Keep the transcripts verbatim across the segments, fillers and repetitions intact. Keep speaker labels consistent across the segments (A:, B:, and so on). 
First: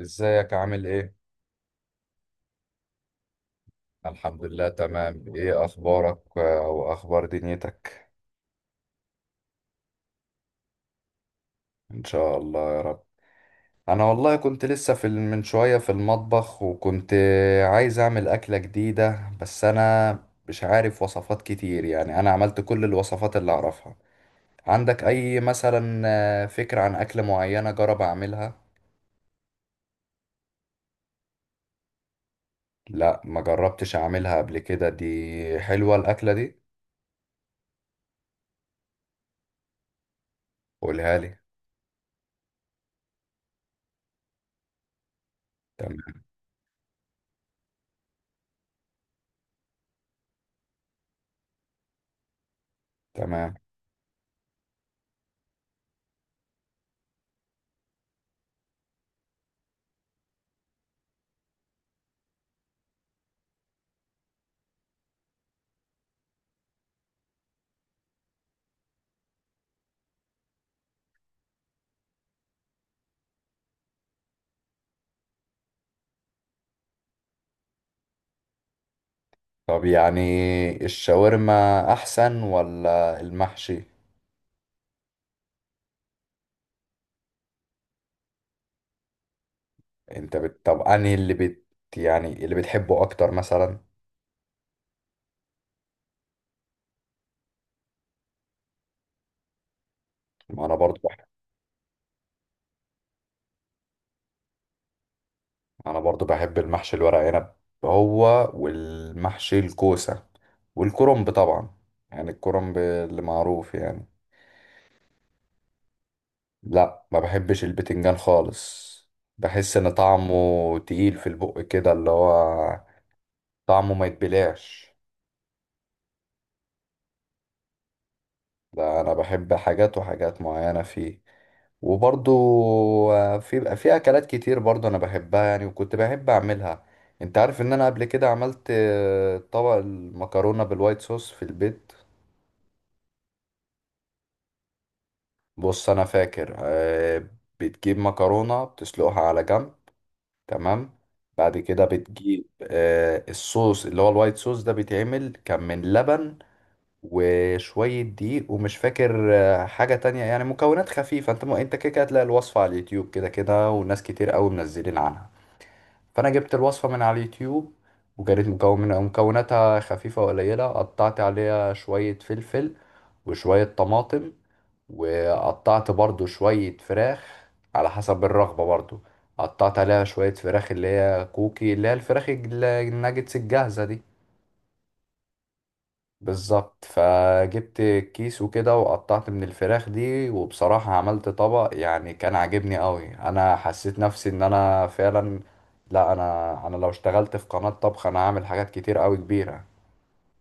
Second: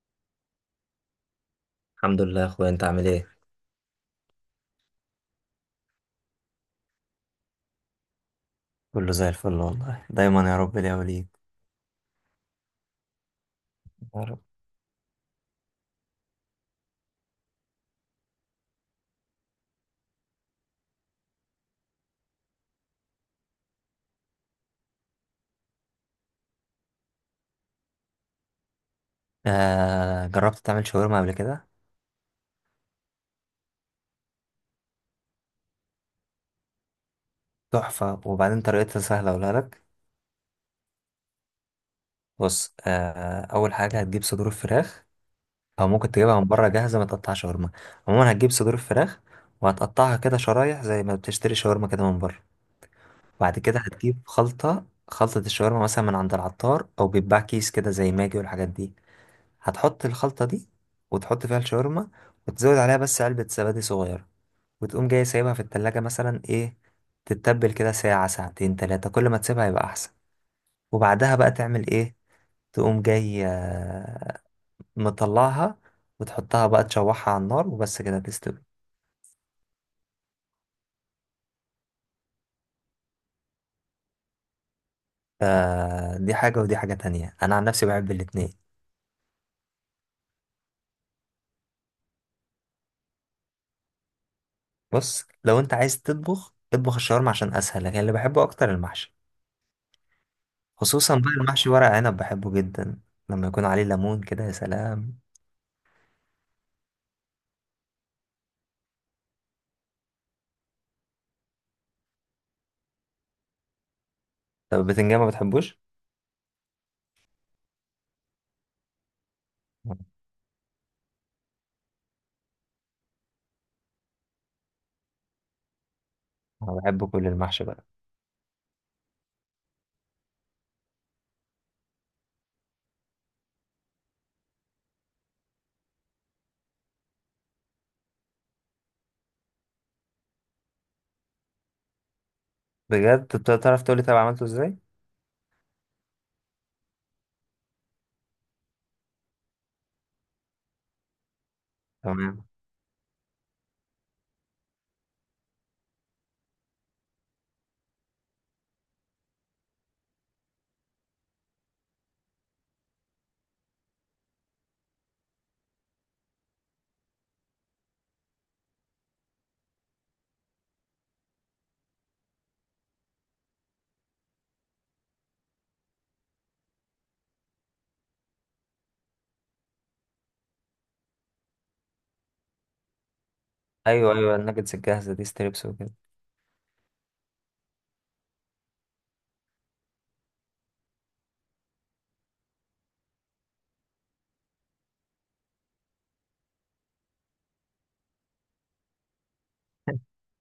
A: ازيك عامل ايه؟
B: الحمد لله يا اخويا، انت عامل ايه؟
A: الحمد لله تمام. ايه اخبارك، آه، واخبار دنيتك؟
B: كله زي الفل والله، دايما يا رب ليا وليك.
A: ان شاء الله يا رب. انا
B: يا
A: والله
B: رب.
A: كنت لسه في ال- من شوية في المطبخ، وكنت عايز اعمل اكلة جديدة، بس انا مش عارف وصفات كتير، يعني انا عملت كل الوصفات اللي اعرفها. عندك اي مثلا آه، فكرة عن اكلة معينة جرب اعملها؟
B: آه، جربت تعمل شاورما قبل كده؟
A: لا، ما جربتش اعملها قبل كده. دي حلوة الاكلة دي.
B: تحفة، وبعدين طريقتها سهلة أقولها لك.
A: قولها لي.
B: بص، آه أول حاجة هتجيب صدور الفراخ، أو ممكن
A: تمام.
B: تجيبها من بره جاهزة ما تقطع شاورما. عموما هتجيب صدور الفراخ، وهتقطعها كده شرايح زي ما بتشتري شاورما كده من بره.
A: تمام.
B: بعد كده هتجيب خلطة خلطة الشاورما، مثلا من عند العطار أو بيتباع كيس كده زي ماجي والحاجات دي. هتحط الخلطة دي، وتحط فيها الشاورما، وتزود عليها بس علبة زبادي صغيرة، وتقوم جاي سايبها في التلاجة مثلا، ايه، تتبل كده ساعة ساعتين تلاتة، كل ما تسيبها يبقى أحسن. وبعدها بقى تعمل ايه؟ تقوم جاي، آه، مطلعها وتحطها بقى، تشوحها على النار وبس كده تستوي.
A: طب يعني الشاورما احسن ولا المحشي؟
B: فدي حاجة ودي حاجة تانية، أنا عن نفسي بحب الاتنين.
A: انت بت... طب انهي اللي بت، يعني اللي بتحبه اكتر مثلا؟
B: بص، لو أنت عايز تطبخ اطبخ الشاورما عشان أسهل، لكن اللي بحبه أكتر المحشي.
A: ما انا برضو
B: خصوصا
A: بحب.
B: بقى المحشي ورق عنب، بحبه جدا لما يكون عليه ليمون كده، يا سلام.
A: انا برضو بحب المحشي الورق عنب، هو والمحشي الكوسة والكرنب طبعا، يعني الكرنب اللي معروف يعني.
B: طب البتنجان ما بتحبوش؟
A: لا، ما بحبش البتنجان خالص. بحس ان طعمه تقيل في البق كده، اللي هو طعمه ما يتبلعش.
B: أنا بحب كل المحشي بقى.
A: ده انا بحب حاجات وحاجات معينة فيه. وبرضو آه، في بقى في اكلات كتير برضو انا بحبها يعني، وكنت بحب اعملها. انت عارف ان انا قبل كده عملت آه، طبق المكرونة بالوايت صوص في البيت.
B: بجد؟ طب تعرف تقولي طب عملته ازاي.
A: بص، انا فاكر آه، بتجيب مكرونة بتسلقها على جنب. تمام. بعد كده
B: تمام.
A: بتجيب آه، الصوص اللي هو الوايت صوص ده، بيتعمل كان من لبن وشوية دقيق، ومش فاكر آه، حاجة تانية يعني. مكونات خفيفة. انت م... انت كده كده هتلاقي الوصفة على اليوتيوب كده كده، وناس كتير قوي منزلين عنها. فانا جبت الوصفة من على اليوتيوب، وكانت مكون... مكوناتها خفيفة وقليلة. قطعت عليها شوية فلفل وشوية طماطم، وقطعت برضو شوية فراخ على حسب الرغبة برضو. قطعت عليها شوية فراخ اللي هي كوكي، اللي هي الفراخ الج- الناجتس الجاهزة دي.
B: ايوه، ايوه، الناجتس الجاهزه دي، ستريبس وكده.
A: بالظبط. فجبت كيس وكده، وقطعت من الفراخ دي، وبصراحة عملت طبق يعني كان عاجبني قوي. انا حسيت نفسي ان انا فعلا، لا، انا انا لو اشتغلت في قناة طبخ انا هعمل حاجات كتير قوي كبيرة.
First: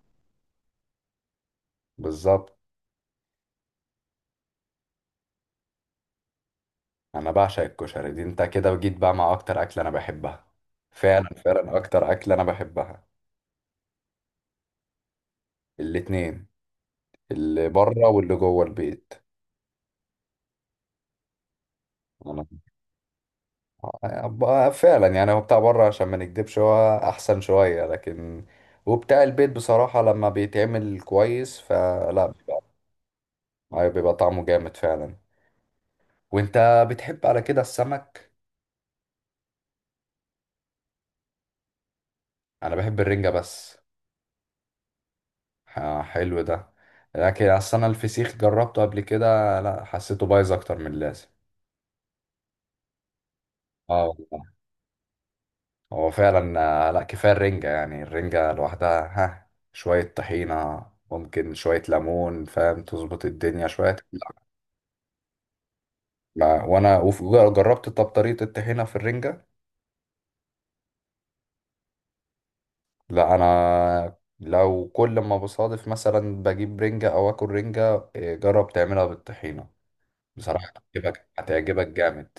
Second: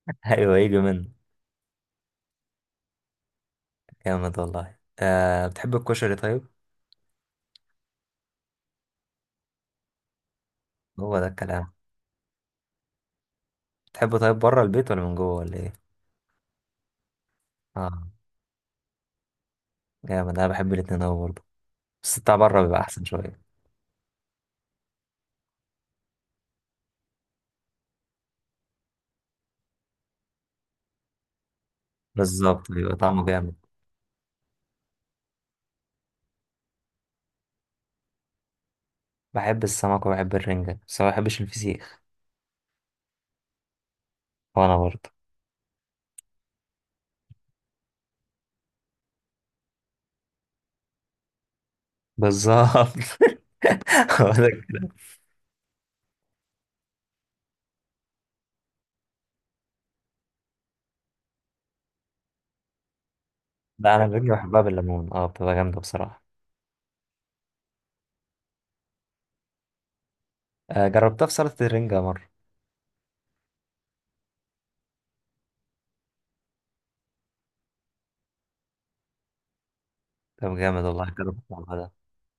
B: ايوه، يجي منه.
A: بالظبط.
B: جامد والله. آه، بتحب الكشري طيب؟
A: انا بعشق الكشري. دي انت كده وجيت بقى مع اكتر اكلة انا بحبها.
B: هو ده
A: فعلا،
B: الكلام.
A: فعلا اكتر اكلة انا بحبها.
B: بتحبه طيب بره البيت، ولا من جوه، ولا ايه؟
A: الاتنين، اللي بره
B: اه،
A: واللي جوه البيت.
B: جامد، انا بحب الاتنين اوي برضه، بس بتاع بره بيبقى احسن شويه.
A: ب- فعلا يعني، هو بتاع بره عشان ما نكدبش هو احسن شوية، لكن وبتاع البيت بصراحة لما بيتعمل كويس فلا بيبقى.
B: بالظبط، بيبقى طعمه جامد.
A: أيوة، بيبقى طعمه جامد فعلا. وانت بتحب على كده السمك؟
B: بحب السمك وبحب الرنجه، بس ما بحبش الفسيخ.
A: انا بحب الرنجة بس.
B: وانا برضه.
A: ح- حلو ده. لكن اصل انا الفسيخ جربته قبل كده، لا، حسيته بايظ اكتر من اللازم.
B: بالظبط.
A: اه
B: هو
A: والله.
B: ده الكلام.
A: هو فعلا. آه، لا، كفاية الرنجة يعني، الرنجة لوحدها، ها، شوية طحينة، ممكن شوية ليمون، فاهم، تظبط الدنيا شوية.
B: لا، انا الرنجه بحبها بالليمون، اه بتبقى جامده بصراحه.
A: ما وانا. وجربت طب طريقة الطحينة في الرنجة؟
B: آه، جربتها في سلطه الرنجه مره.
A: لا، انا لو كل ما بصادف مثلا بجيب رنجة او اكل رنجة إيه، جرب تعملها بالطحينة،
B: طب
A: بصراحة
B: جامد والله،
A: هتعجبك،
B: جربت.
A: هتعجبك جامد.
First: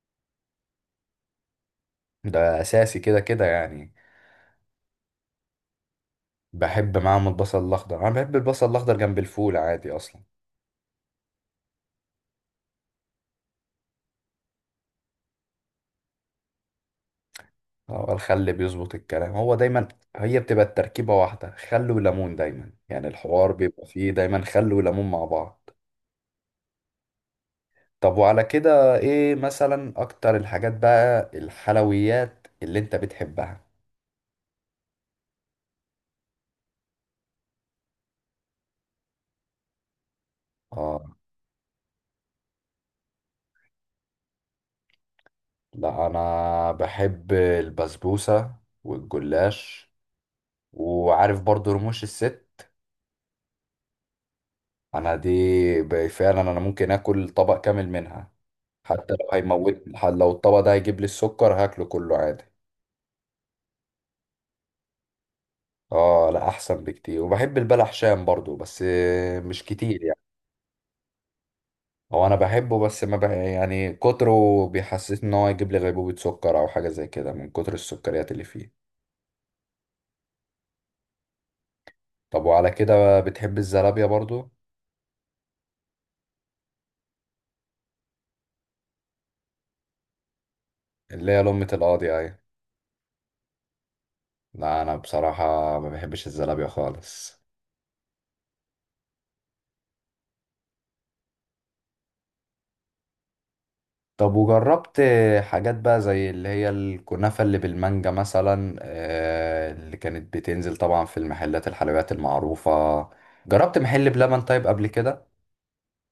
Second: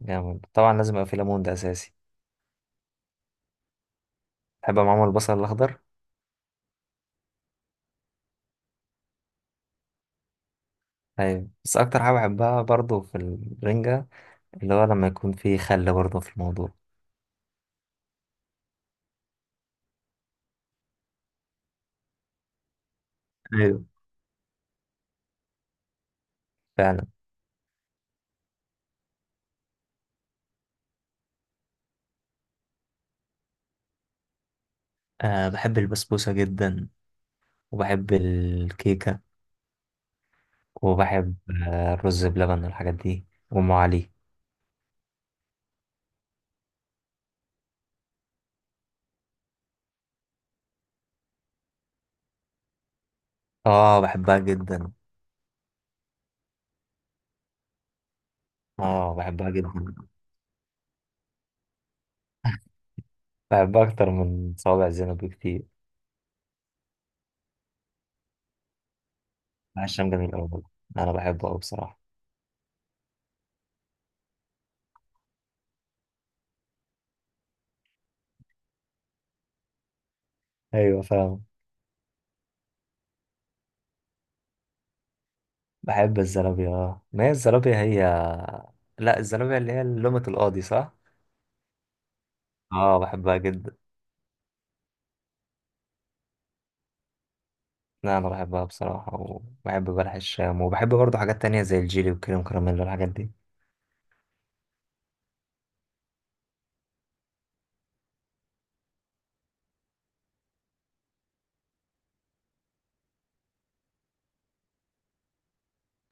B: جامد، طبعا لازم يبقى في ليمون، ده اساسي.
A: ده اساسي كده كده يعني.
B: بحب معاهم البصل الاخضر.
A: بحب معاهم البصل الاخضر. انا بحب البصل الاخضر جنب الفول عادي اصلا.
B: طيب، بس اكتر حاجه بحبها برضو في الرنجه، اللي هو لما يكون في خل برضو في الموضوع.
A: هو الخل بيظبط الكلام هو دايما. هي بتبقى التركيبة واحدة، خل وليمون دايما، يعني الحوار
B: ايوه،
A: بيبقى فيه دايما خل وليمون مع بعض.
B: فعلا.
A: طب وعلى كده ايه مثلا اكتر الحاجات بقى الحلويات اللي انت بتحبها؟
B: أه، بحب البسبوسه جدا، وبحب الكيكه،
A: اه.
B: وبحب آه، الرز بلبن والحاجات دي وام علي.
A: لا انا بحب البسبوسة والجلاش، وعارف برضو رموش الست.
B: اه، بحبها جدا.
A: انا دي، ب- فعلا انا ممكن اكل طبق كامل منها. حتى
B: اه،
A: لو
B: بحبها جدا.
A: هيموتني، ح- لو الطبق ده هيجيب لي السكر هاكله كله عادي.
B: بحبها اكتر من صوابع زينب بكتير.
A: اه لا، احسن بكتير. وبحب البلح شام برضو، بس مش
B: عشان
A: كتير.
B: جميل قوي. انا بحبه قوي بصراحه.
A: هو انا بحبه، بس ما بح... يعني كتره بيحسسني ان هو يجيب لي غيبوبة سكر او حاجة زي كده من كتر السكريات اللي فيه.
B: ايوه فاهم.
A: طب وعلى كده بقى بتحب الزلابية برضو؟
B: بحب الزلابية، اه ما هي الزلابية هي. لا، الزلابية اللي هي لومة القاضي صح؟
A: اللي هي لمة القاضي اهي.
B: اه، بحبها جدا.
A: لا انا بصراحة ما بحبش الزلابية خالص.
B: لا، انا بحبها بصراحة، وبحب بلح الشام، وبحب برضه حاجات تانية زي الجيلي والكريم كراميل والحاجات دي.
A: طب وجربت حاجات بقى زي اللي هي الكنافة اللي بالمانجا مثلا، آه، اللي كانت بتنزل طبعا في المحلات الحلويات المعروفة؟ جربت محل بلبن طيب قبل كده؟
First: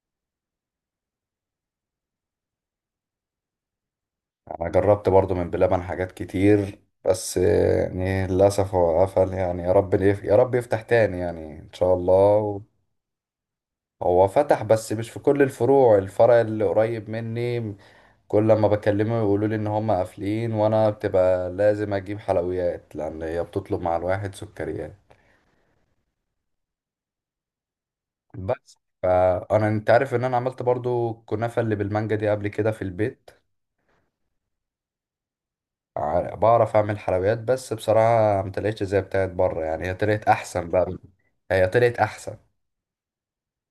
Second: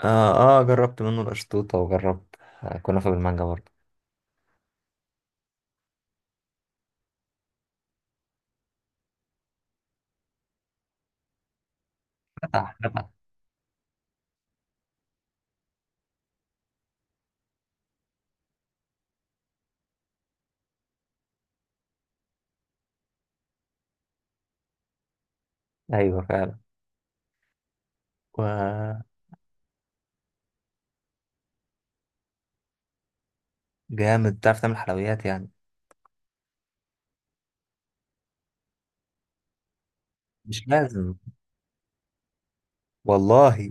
B: اه. اه، جربت منه القشطوطة، وجربت آه، كنافة بالمانجا برضه.
A: انا جربت برضو من بلبن حاجات كتير، بس يعني للاسف هو قفل. يعني يا رب يف- يا رب يفتح تاني يعني ان شاء الله.
B: فتح، فتح.
A: هو فتح بس مش في كل الفروع. الفرع اللي قريب مني كل لما بكلمه يقولوا لي ان هم قافلين، وانا بتبقى لازم اجيب حلويات لان هي بتطلب مع الواحد سكريات
B: ايوه فعلا،
A: بس.
B: وجامد.
A: فانا، انت عارف ان انا عملت برضو الكنافة اللي بالمانجا دي قبل كده في البيت.
B: تعرف تعمل حلويات يعني.
A: ع- بعرف اعمل حلويات، بس بصراحة ما طلعتش زي بتاعت بره، يعني هي طلعت
B: مش
A: احسن بقى.
B: لازم.
A: هي طلعت احسن.
B: والله.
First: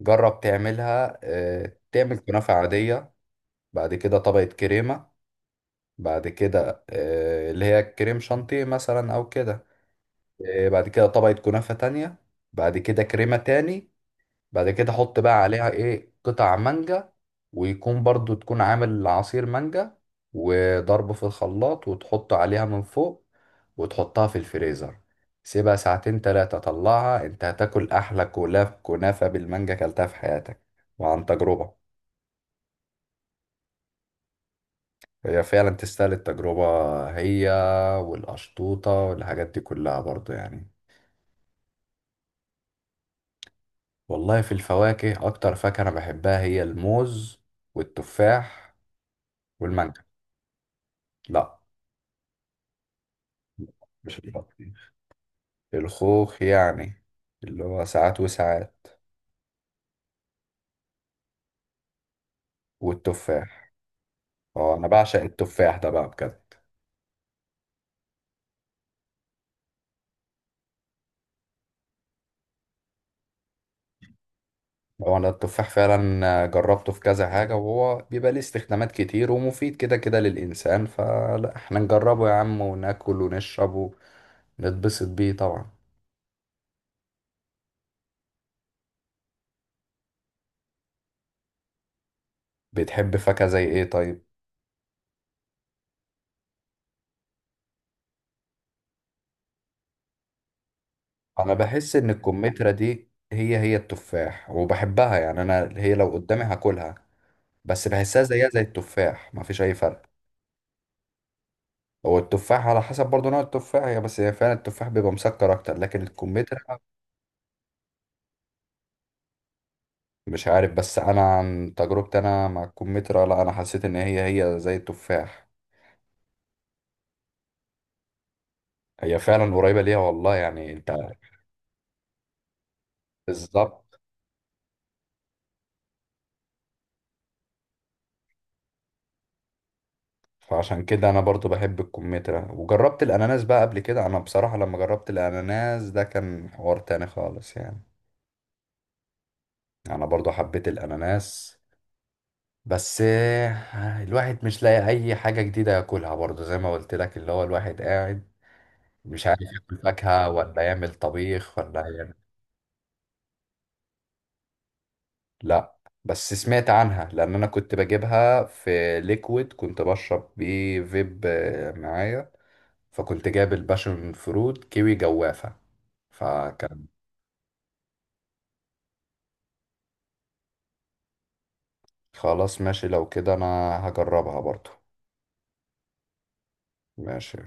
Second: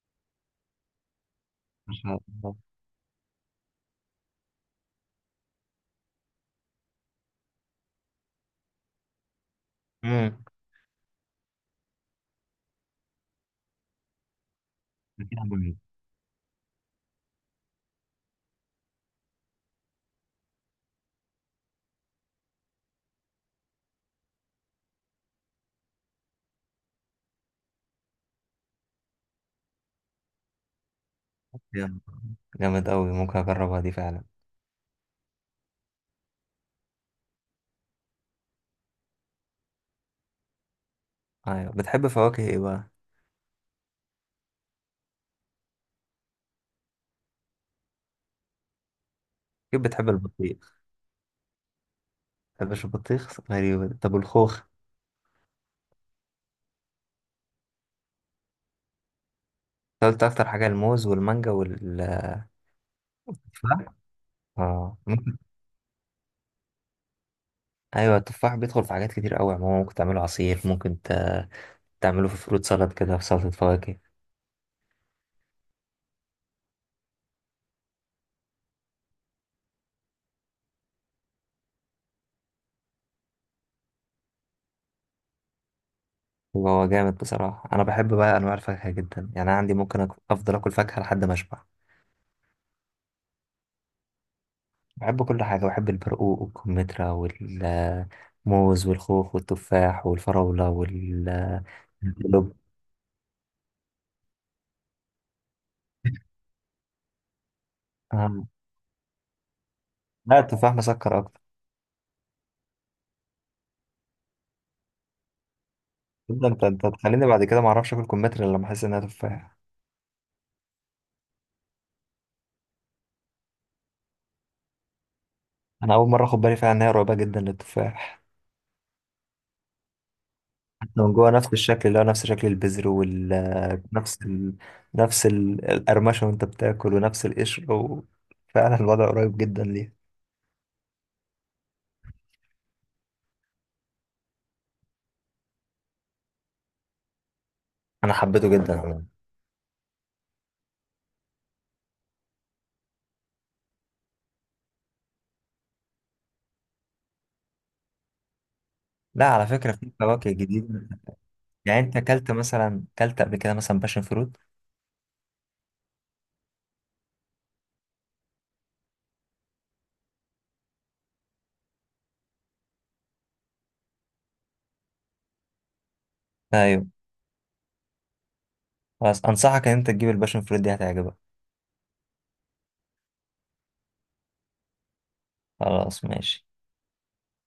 A: جرب تعملها، آه،
B: ما
A: تعمل
B: شاء
A: كنافة
B: الله.
A: عادية، بعد كده طبقة كريمة، بعد كده آه، اللي هي كريم شانتيه مثلا او كده،
B: امم.
A: آه، بعد كده طبقة كنافة تانية، بعد كده كريمة تاني، بعد كده حط بقى عليها
B: جامد
A: ايه قطع مانجا، ويكون برضو تكون عامل عصير مانجا وضربه في الخلاط وتحط عليها من فوق، وتحطها في الفريزر، سيبها ساعتين تلاتة، طلعها. انت هتاكل احلى كولاف كنافة بالمانجا كلتها في حياتك، وعن تجربة.
B: جامد أوي، ممكن أجربها دي فعلا.
A: هي فعلا تستاهل التجربة هي، والقشطوطة والحاجات دي كلها برضو يعني.
B: أيوة، بتحب فواكه إيه بقى؟
A: والله في الفواكه اكتر فاكهة انا بحبها هي الموز والتفاح
B: كيف
A: والمانجا.
B: بتحب البطيخ؟
A: لا.
B: بتحبش البطيخ؟ غريبة دي. طب
A: مش البط
B: والخوخ؟
A: الخوخ يعني، اللي هو ساعات وساعات.
B: أنت قلت أكتر حاجة الموز والمانجا والتفاح؟
A: والتفاح، اه انا
B: اه
A: بعشق
B: ممكن.
A: التفاح ده بقى بجد.
B: أيوة، التفاح بيدخل في حاجات كتير أوي، عموما ممكن تعمله عصير، ممكن ت- تعمله في فروت سالاد كده، في سلطة فواكه.
A: هو انا التفاح فعلا جربته في كذا حاجة، وهو بيبقى ليه استخدامات كتير ومفيد كده كده للإنسان، فلا احنا نجربه يا عم، وناكل ونشرب ونتبسط بيه طبعا.
B: هو جامد بصراحة، أنا بحب بقى أنواع الفاكهة جدا يعني، أنا عندي ممكن أك- أفضل آكل فاكهة لحد ما أشبع.
A: بتحب فاكهة زي ايه طيب؟
B: بحب كل حاجة، بحب البرقوق والكمثرى والموز والخوخ والتفاح والفراولة وال
A: انا بحس ان
B: الكلوب.
A: الكمثرى دي هي هي التفاح، وبحبها يعني، انا هي لو قدامي هاكلها، بس بحسها
B: آه.
A: زيها زي التفاح، مفيش اي فرق.
B: لا، التفاح مسكر أكتر.
A: هو التفاح على حسب برضه نوع التفاح هي، بس هي فعلا التفاح بيبقى مسكر اكتر لكن
B: ده
A: الكمثرى،
B: انت انت تخليني بعد كده ما اعرفش اكل كمثرى الا لما احس انها تفاح.
A: مش عارف، بس انا عن تجربتي انا مع الكمثرى، لا انا حسيت ان هي هي زي التفاح.
B: انا اول مره اخد بالي فعلا انها قريبه جدا للتفاح.
A: هي فعلا قريبة ليها والله يعني انت.
B: حتى من جوه نفس الشكل، اللي هو نفس شكل البذر وال
A: بالظبط.
B: نفس ال... نفس ال- القرمشه، وانت بتاكل، ونفس القشر و... فعلا الوضع قريب جدا ليه.
A: فعشان كده انا برضو بحب الكمثرى. وجربت الاناناس بقى قبل كده؟ انا بصراحة لما جربت الاناناس ده كان حوار تاني خالص يعني.
B: انا حبيته جدا عموما.
A: انا برضو حبيت الاناناس. بس الواحد مش لاقي اي حاجة جديدة ياكلها برضو، زي ما قلت لك، اللي هو الواحد قاعد مش
B: لا،
A: عارف
B: على فكره
A: ياكل
B: في
A: فاكهة
B: فواكه
A: ولا
B: جديده.
A: يعمل طبيخ
B: يعني
A: ولا
B: انت
A: يعمل.
B: اكلت مثلا اكلت قبل كده مثلا باشن فروت؟
A: لا، بس سمعت عنها، لأن أنا كنت بجيبها في ليكويد كنت بشرب بيه فيب آه، معايا، فكنت جايب الباشن فروت كيوي جوافة، فكان.
B: ايوه. خلاص، انصحك ان انت تجيب الباشن فروت دي، هتعجبك.
A: خلاص ماشي. لو كده أنا هجربها برضو.
B: خلاص ماشي.
A: ماشي.